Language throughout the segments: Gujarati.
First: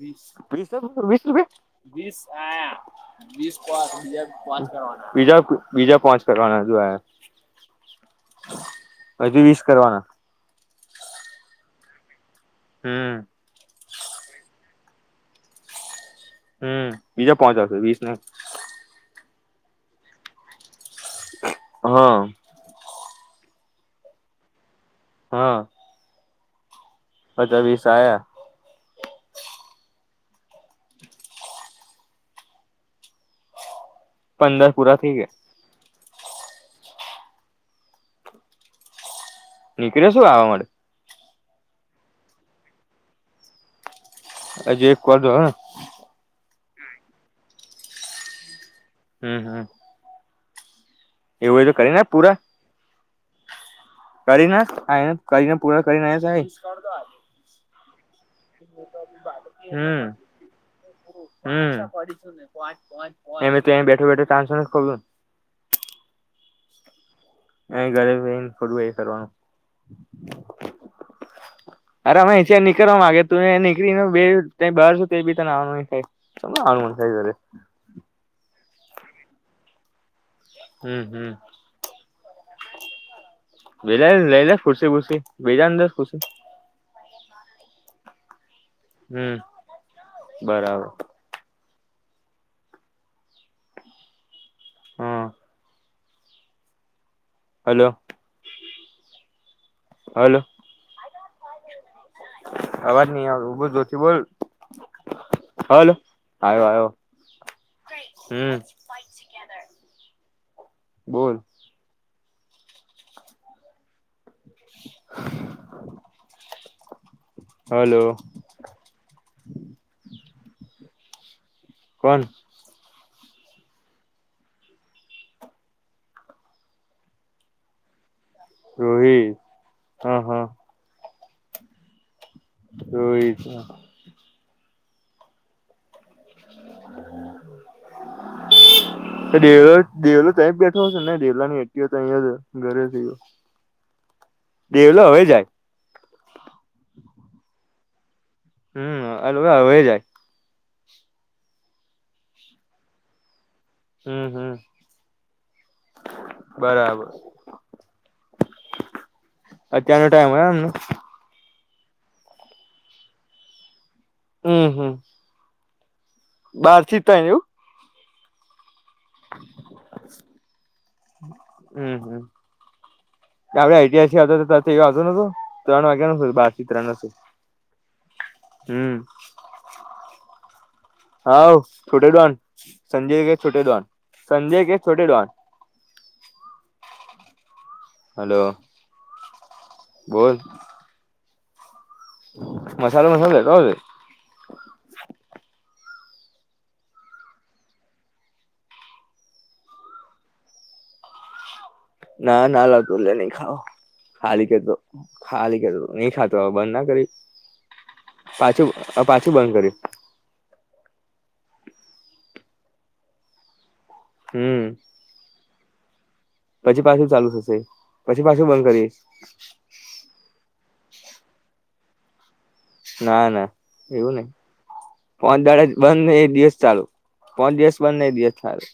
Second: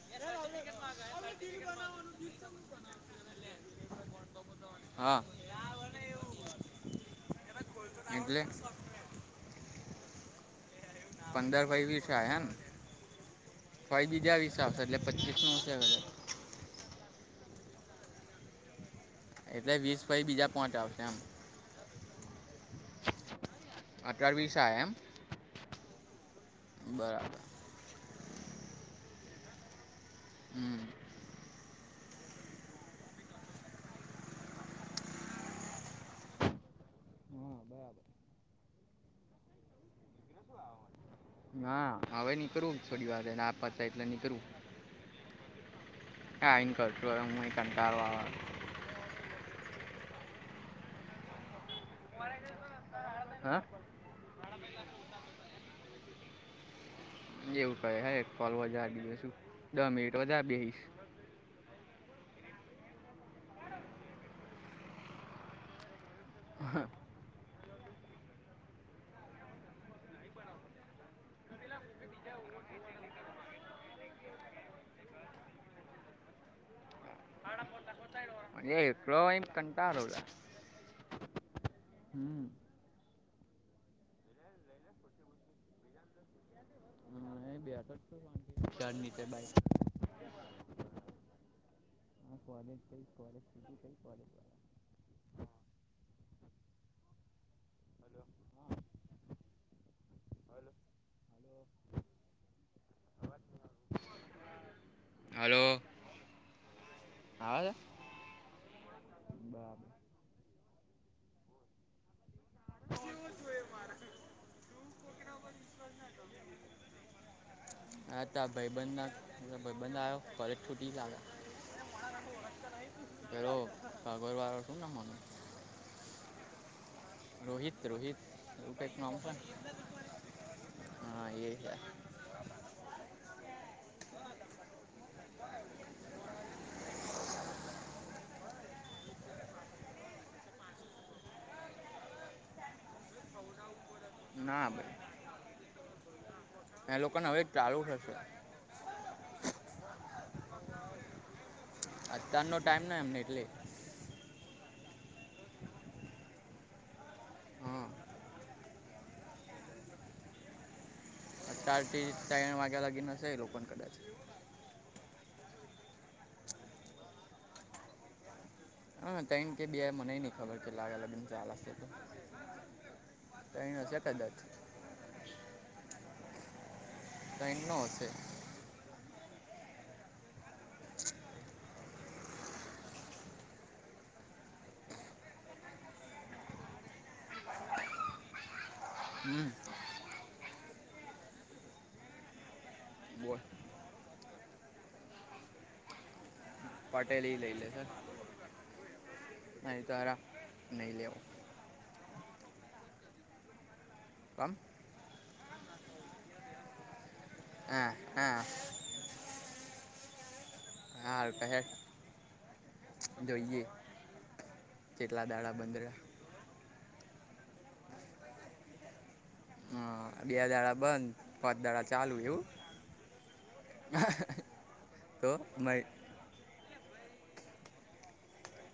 વીસ રૂપીસ [inaudible] હા બીજા બીજા પાંચ કરવાના જો આયા. [inaudible] હજુ વીસ કરવાના. પંદર પછી વીસ આયા એમને? હમ પછી બીજા વીસ આવશે એટલે પચીસનું હશે હવે કદાચ. હમ બીજા પોચ આવશે વીસને એટલે વીસ પછી બીજા પોચ આવશે એમ. હહ અત્યારે વીસ આયા એમ? હા બરાબર. પચા વીસ આયા. હમ પંદર પૂરા થઈ ગયા. હા બરાબર નીકળ્યો શું આવા માટે? ના હવે નીકરું થોડી વાર રહીને આ પતે એટલે નીકરું. હજી એક કોલ રયો ને? આઈ ન કરશું હવે હું એ કંટાળો આવે. હમ હમ એવું હોય તો કરી નાખ પૂરા. હા કરી નાખ આઈને કરીને પૂરા કરીને [inaudible] એવું કહે હેડફોલ વધારે બીજું શું દહ હમ મિનિટ વધારે બેઈશ. હમ એમે તો બેઠો બેઠો કામ સારું ખુલ્લું ને. હા અ ઘરે થોડું અહીં કરવાનું. [unintelligible] અરે અમે અહીંથી નીકર માગે તું નીકળી ને બે બહાર છું તે બી તને આવવાનું નહીં. ચમ આમ મોડસાઈ કરે. [inaudible] [inaudible] એકલો હોય ને કંટાળો છે. હમ, હમ. હમ. વેલા લઈ લ ખુરસી ફુરસી બેેજાને દ ખુશી. બે વાર નીચે. હમ બરાબર. હ, કોલેજ ક કોલે ક કોલે. [unintelligible] હા. હલો. હલો. અવાજ નઈ આવે, ઉ બો જોથી, બોલ, હાલ આવ્યો આવ્યો. અવાજ. હમ. બા [unintelligible] બોલ. એવ શું એ માાર [unintelligible] [unintelligible] હલો. ત ભાઈબંધના ભાઈબંધ આવ્યો, પરક ફૂટી લાગ્યા. કોણ હેરો ભાગરવા શું ના માનો. રોહિત રોહિત કટ નામ છે. રોહિત હા હા હા, એ છે. રેહ છે. [inaudible] દેવ દેવલો તં બેઠો હશે ને, ડેવલા ની એ ત જ ઘરે થયો. ના ભાઈ દેવલો હવે જાય. એ લોકોને હવે ચાલુ થશે. હમ, હો જાય. અત્યાર નો ટાઈમ ના એમને એટલે. હમ, હમ, બરાબર. હા અત્યારનો ટાઈમ હોય એમનો. અ ચાર થી ત્રણ વાગ્યા લાગી નાશે, એ લોકો પણ કદાચ. હમ, હમ. બારથી તું. હા, ટમ કે બે મને નહીં ખબર કે લાગે, લગન ચાલશે તો. હમ હમ ક એ ન છે, કદાચ. તે વાજુ ન તો ત્રણ વાગ્યા ને, બાર થી ત્રણ ન શું? ત એ ન હશે. હમ. હાઉ છોટે દોન સંજય કે, છોટે દોન સંજય કે, છોટે ડોન. હલો. હમ. બાય. મસાલો, મસાલ ક બોલ પટેલી લઈ લે છે, નહી તાર નહીં લેવો. ના, ના, લાવતો નહી ખાવા, ખાલી કમ કે તો ખાલી કર નહી ખાતો, હ, બંધ ના કરી. હ, હા. પાછું પાછું બંધ કર્યું. હા, કહે જોઈએ. હમ. કેટલા દાડા બંધ રહ્યા. પછી પાછું ચાલુ થશે પછી પાછું બંધ કરીશ. હ બે દાડા બંધ પાત દાડા ચાલુ એવું. ના ના એવું નઈ તો પોચ દડા બંધ ને એક દિવસ ચાલુ. પોચ દિવસ બંદ ને એક દિવસ ચાલુ.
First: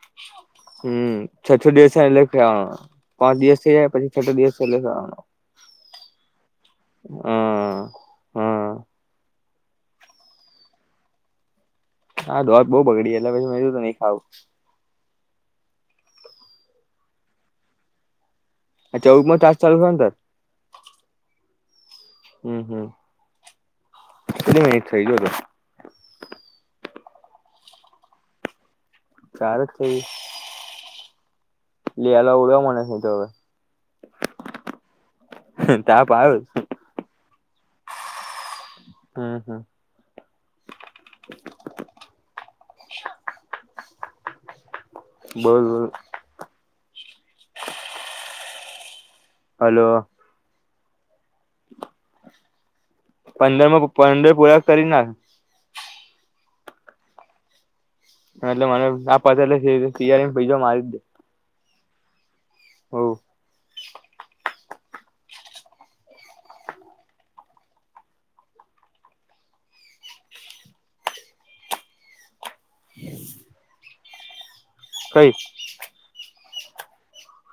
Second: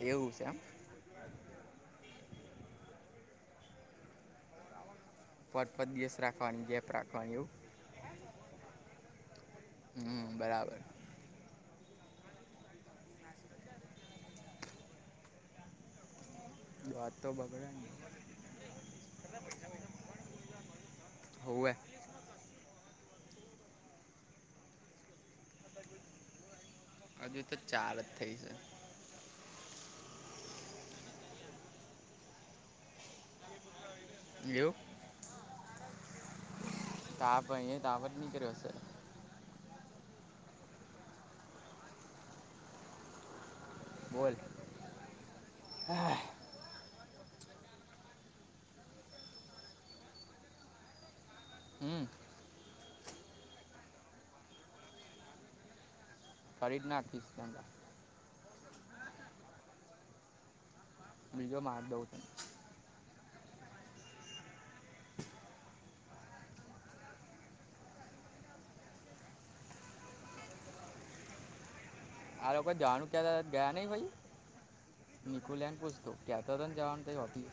એવું છે. હમ્મ છ્ઠ દિવસ એટલે ખ પાંચ દિવસ થઈ જાય પછી છઠ દિવસ એલે [unintelligible] પાંચ પાંચ દિવસ રાખવાની ગેપ રાખવાની એવું. હમ. હમ હમ્મ બરાબર. હા ધોધ બહું બગડી એટલે પછી મે નહી ખાવું. દાંત તો બગડે ને. આ ચૌદમો તાસ ચાલુ થયો ને તાર હોવે. હમ હમ કેટલી મિનટ થઇ જો હતું. હજુ તો ચાર જ થઈ છે. ચાર જ થઈ. લેલા ઉડ્યો મને ન તો હવે ગીયો. હા તા [unintelligible] તા આપહીયા તાવત નની કર્યો સે. હમ હમ. [inaudible] બોલ. બોલ બોલ. હલો. હમ પંદરમાં પંદર પૂરાક કરી નખ. કરી નાખ [unintelligible] એટલે મને આ પતે એટલે તિ તિયારીજ બિજો [unintelligible] બીજો મા [unintelligible] હવ આ લોકો કોઈ જાનું ક્યા ગયા નહિ ભાઈ કઈ નખુલ એન પૂછતો. ક્યા તો રન જવાન તાય હોતી.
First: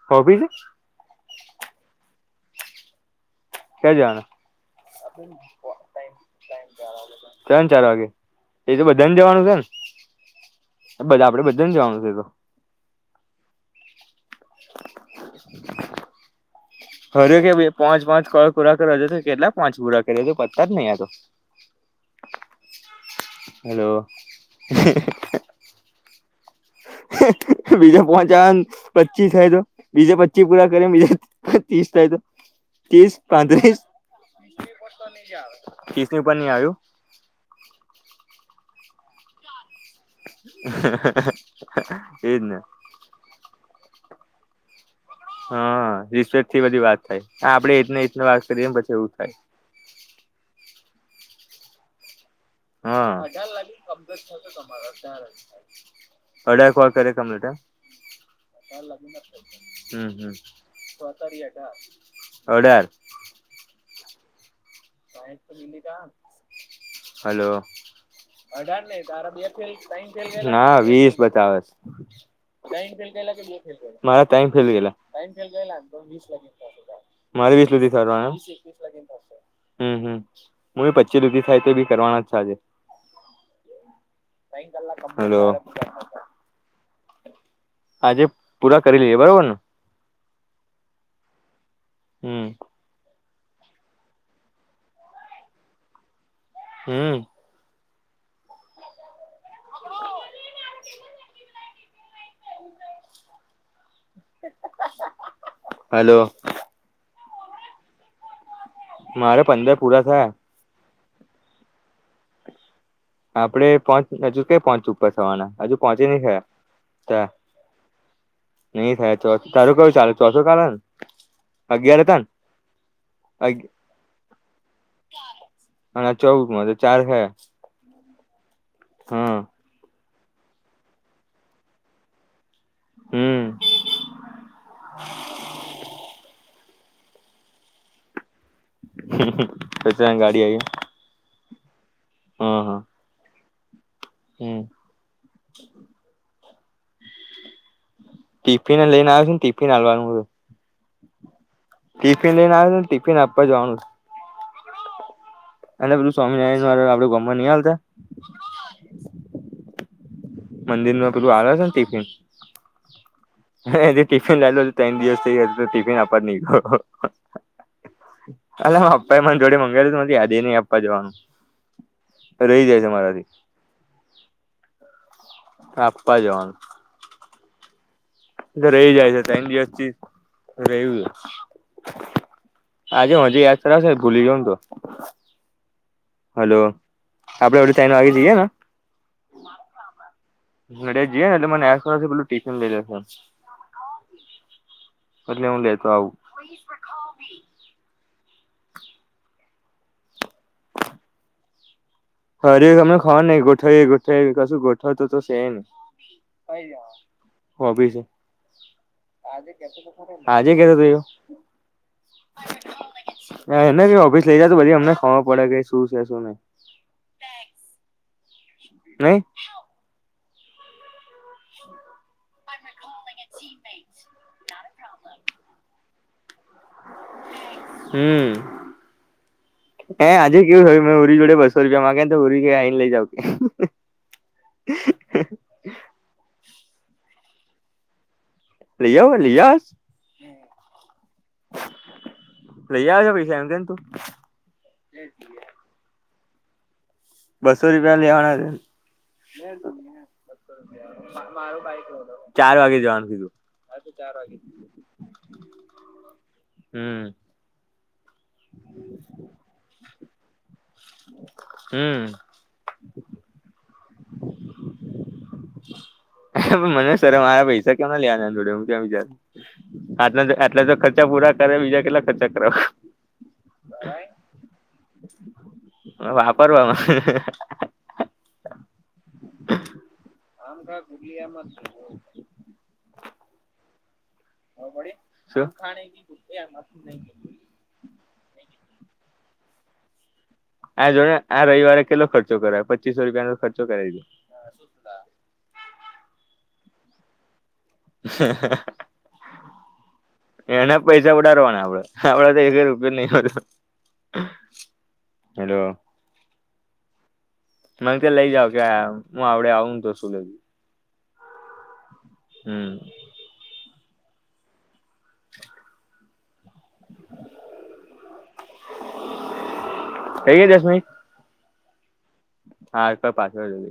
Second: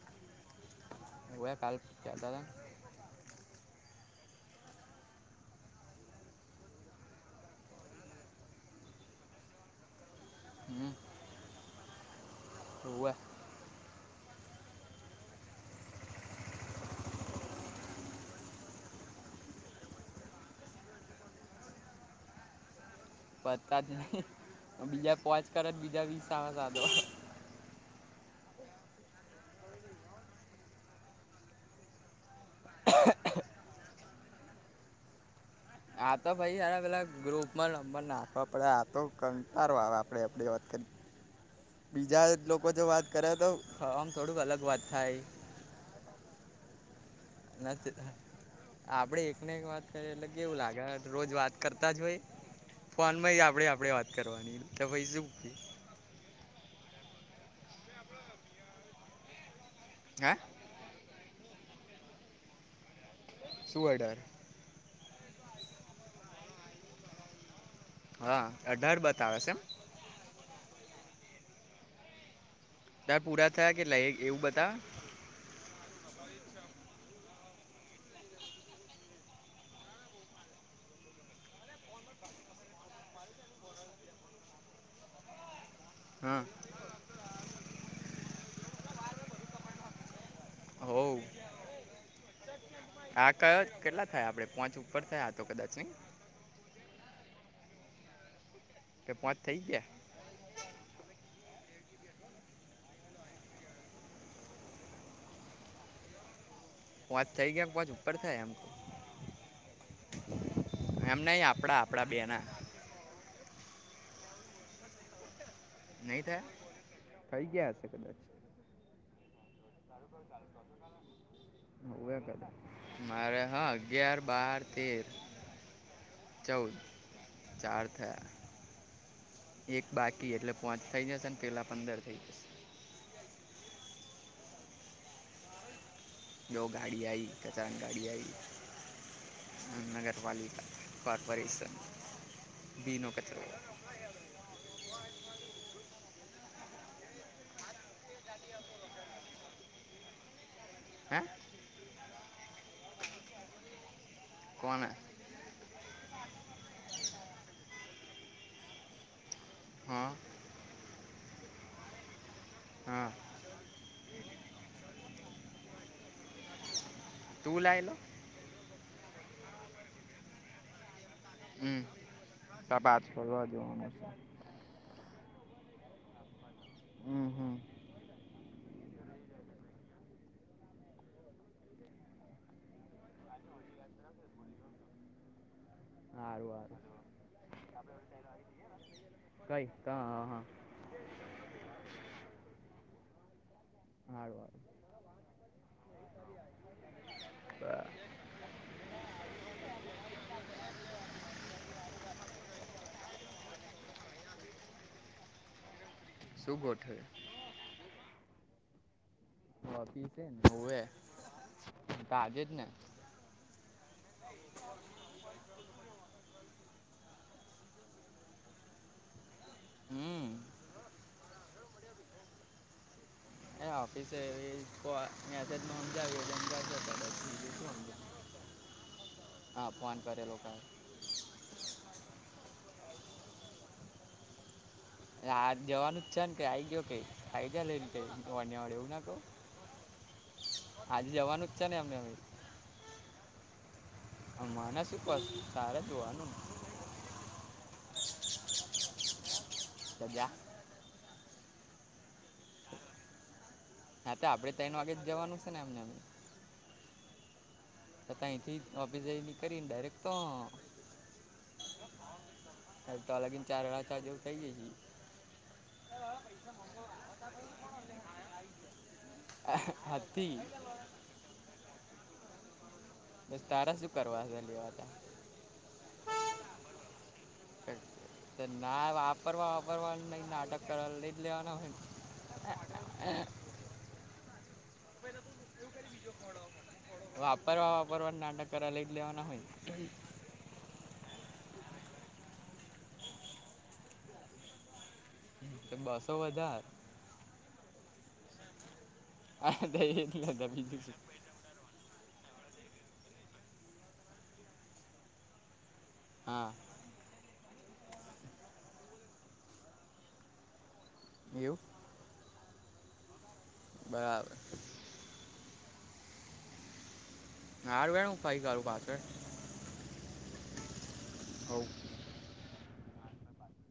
[unintelligible] ઉવે કાલ કહેતા હતા. ક્યા જાવાના [unintelligible] ત્રણ ચાર વાગે એ તો બધાને જવાનું છે ને. બધા આપડ બધા ને જવાનું છે એ તો. ઓવે. હરે કે ભ પાંચ પાંચ ક પુરા કર તો હજુ તો કેટલાક પાંચ પુરા કરે પતા જ નહીં આ તો. પતા જ હેલો નહી બીજા પોચ કર બીજા વીસ આવન આ તો. બીજા પાંચ આવન પચીસ થાય તો. બીજે પચી પૂરા કરી બીજે ત્રીસ થાય તો ત્રીસ પાંત્રીસ [inaudible] આ ની તો ઉપર નહી ભાઈ આવ્યું અલગ અલગ ગ્રુપમાં નંબર નાખવા પડે આ તો કંટાળો આવે આપણે આપણે વાત કરી બીજા એજ ને લોકો જો વાત કરે તો આમ થોડુંક અલગ વાત થાય. હા રિસ્પેક થી બધી વાત થાય આપડે નથી એક ને એતને વાત કરીએમ પછી એવું આપણે થાય. [unintelligible] એટલે કેવું લાગે રોજ વાત કરતા જ હોય. હ ફોનમાં હજાર આપણે લાગીને આપણે વાત કમજર કરવાની કે તમાર [unintelligible] ભાઈ અઢાર શું [unintelligible] હમ્મ હે હામ. અઢાર. સુએ ડર. હલો. હા ને અઢાર તારા બતાવે બે છે એમ? ફેલ ના વીસ બતાવે છ. તાર પૂરા થયા કેટલા એક મારા એવું તન ફેલ બતાવે ગેલા. મારે વીસ સુધી કરવા એમ? હમ્મ હમ્મ, હું બી પચી રૂપી થાય તે બી કરવાના જ છે આજે. હાલો. હા. આજે પૂરા કરી લઈએ બરોબર ને? હવ. હમ્મ. હા ક કેટલા થયા આપડે પોંચ ઉપર થયા તો કદાચ નહી? હમ્મ. એ પાંચ થઈ ગયા? હલો. વાત થઈ ગયા [unintelligible] ઉપર છે એમ. મારે પંદર પૂરા થાય. એમ નઈ આપડા આપડા બે ના. આપડે પોંચ હજુ ક પચ ઉપર થવાના, હજુ નહી થાય? થઈ ગયા હશે કદચ. ની થાય તો તારું કયું ચાલે ચોથું ચાલે ને? અગિયાર હતા [inaudible] મારે ને હા અગિયાર, બાર, તેર. અને આ ચૌદમાં તો ચૌદ ચાર થયા ચાર થયા. હમ્મ એક બાકી એટલે પોંચ થઇ જશે ને પેલા પંદર થઇ જશે. હમ જો ગાડી આઈ કચરાની ગાડી આઈ ગાડી આવી નગરપાલિકા પાતવરીસન હ હ ભીનો કચરો હમ ટિફિને લઈને આયો છે, ટિફિન આલવાનું છે. હા. ટિફિન લઈને આયો ટિફિન આપવા જવાનું. કોને? એટલે પેલું સ્વામિનારાયણ વારુ આપને ગોમાં ની ચાલતતે હ અ મંદિરમાં પેલું આલે છે ને ટિફિન. હા મેં એનું ટિફિન લાવ્લો ત્રણ દિવસ થઈ ગયા હજુ ટિફિન આપવા નહી ગયો. તું લયલો? અલા માર પપ્પાએ મન જોડે મંગાવેુ હતું મને યાદી નઈ આપ. જવાનું હમ રહી તાર જાય છે મારાથી. પાછળ જોવાનું શે આપવા જવાનું. હમ્મ હમ્મ. એ તો રેય જાય છે ત્રણ દિવસથી રેયુ છે. આજે હજી યાદ કરાવશે ભૂલી કેમ ગીયો. હારું હલો હારું આપડે ઓલી ટઇન વાગી જઈએ ને. કઈ કા હા. ઘરે જીઈએ ને એટલે મને યાદ કરાવજે પેલું ટિફિન લઈ લી હાડવા એટલે હું લેતો આવું. [inaudible] [inaudible] હરી અમને ખાવાનું ને ગોઠવ ગોઠઈ કશું ગોઠવ તો છે ની શું ગોઠવ્યું? હોબી છે. ઓફિસે ને આજે કેતો હોવે હતો એવું. આજે જ ને એટલે કે ઓફિસ લઇ જા પછી અમને ખબર પડે કે શું છે શું નઈ. થેન્ક્સ. નહી. હમ અહિયા ઓફિસે તો આ મેસેજ માં હમજાયું તે હમજાવતો હતો બો હમમ હા ફોન એ કરેલો આજે કાલ કેવું થયું મે ઉરી જોડે બસ સો રુપિયામાં માંગે ને તો ઉરવી કેય આઈ ને લઈ જાવ કે આ જવાનું જ છે ને કેઈ આ આવી ગયો કે આયી ગો લેય ને કે [unintelligible] એવું ના કહું. યસ. હમ્મ. આજે જવાનું જ છે ને અમને અવે. લઈ આવજો પૈસા એમ કેમ તું. હા મને શું કર તારે જોવાનું ને. બસો રૂપિયા લેવાના છે. સજા. ચાર વાગે જવાનું કીધું. હા તો આપદે ત્રણ વાગે જવાનું છે ને એમને એમ? હમ્મ. તો તહીંથી ઓફિસે થી નીકળી ને ડાયરેક્ટ તા. હમ્મ. તા લગીન ચાર વાગતા ચાર જેવું થઈ જશે. મને શરમ આવે મારા પૈસા કેમ ના લેવાના એની જોડે હું એમ. આટલા હતી આટલા તો ખર્ચા પૂરા કરે બીજા કેટલા ખર્ચા કરાવે? બસ તારા શું કરવા છે લેવાતા વાપરવામાં. ના વાપરવા વાપરવા નહી નાટક કર લઈ જ લેવાના હોય ન. [unintelligible] શું? ને વાપરવા વાપરવા ને નાટક કરે લઇજ લેવાના હોય ન. આ જોને આ રવિવારે કેટલો ખર્ચો કરાયવો પચીસો રૂપિયાનો ખર્ચો કરાવી દો. તો બસો વધાર. એટલે એના બીજું શું પૈસા ઉદારવાના આપડે. આપડા તો એક રૂપિયા નહી હલ, હલો. હા. મને કે લઈ જાવ કે આમ હું આવડે આવઉ ને તો શુવડાઈ દઉ છું. એવું? હમ્મ. બરાબ. [inaudible] હારુ હેડ હું ફરી કરું પાછળ થઈ ગય દસ મિનિટ? હોવ હા એક પાછળ જ